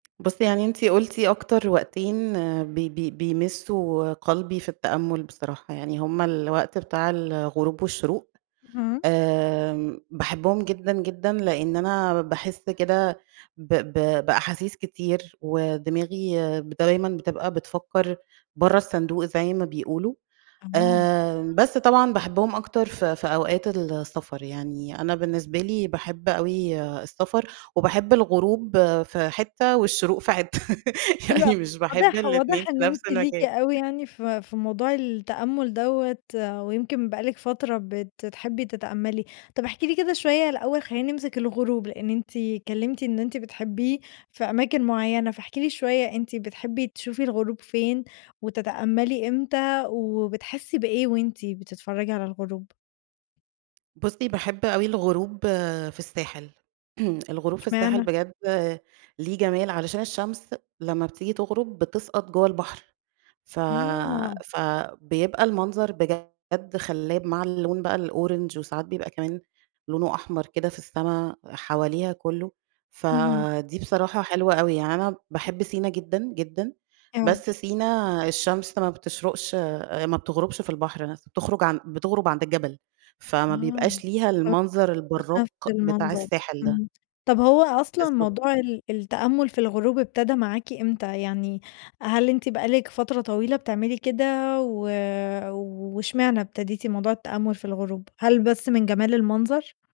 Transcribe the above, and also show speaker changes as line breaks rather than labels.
بُصّي يعني إنتِ قلتِ أكتر وقتين ب ب بيمسّوا قلبي في التأمُّل بصراحة، يعني هُم الوقت بتاع الغروب والشروق،
اهم.
آمم باحبهم جدًا، جدًا لإن أنا باحس كده ب ب بأحاسيس كتير، ودماغي دايمًا بتبقى بتفكّر برّه الصندوق زي ما بيقولوا،
تمام.
آآ بس طبعًا باحبهم أكتر في في أوقات السفر، يعني أنا بالنسبة لي باحب أوي السفر، وباحب الغروب في حتّة والشروق في حتّة،
حلو أ
يعني مش باحب
واضح
الإتنين
واضح
في
إن
نفْس
أنتِ ليكِ
المكان.
أوي يعني في في موضوع التأمُّل دوَّة، ويمكن بقى لِك فترة بتحبي تتأمّلي، طب احكي لي كده شوية الأول خلّينا نمسك الغروب، لإن أنتِ اتكلّمتِ إن أنتِ بتحبيه في أماكن معيّنة، فاحكي لي شوية أنتِ بتحبي تشوفي الغروب فين؟ وتتأمّلي إمتى؟ وبتحسّي بإيه وأنتِ بتتفرّجي على الغروب؟
بُصّي باحب أوي الغروب في الساحل، الغروب في الساحل
اشمعنى؟
بجد ليه جمال، علشان الشمس لمّا بتيجي تغرب بتسقط جوّه البحر، ف
آه.
فبيبقى المنظر بجد خلّاب مع اللون بقى الأورانج وساعات بيبقى كمان لونه أحمر كده في السما حواليها كلّه،
اهم.
فدي بصراحة حلوة أوي، يعني أنا باحب سينا جدًا، جدًا،
أيوه.
بس سينا الشمس ما بتشرقش ما بتغربش في البحر نفْسه، بتخرج بتغرب عند الجبل، فما بيبقاش
[unintelligible]
ليها المنظر
مش
البرّاق
نفْس
بتاع
المنظر،
الساحل ده.
إمم، طب هو أصلًا
بالضبط.
موضوع ال التأمُّل في الغروب ابتدا معاكِ إمتى؟ يعني هل أنتِ بقى لِك فترة طويلة بتعملي كده و واشمعنى ابتديتِ موضوع التأمُّل في الغروب؟ هل بس من جمال المنظر؟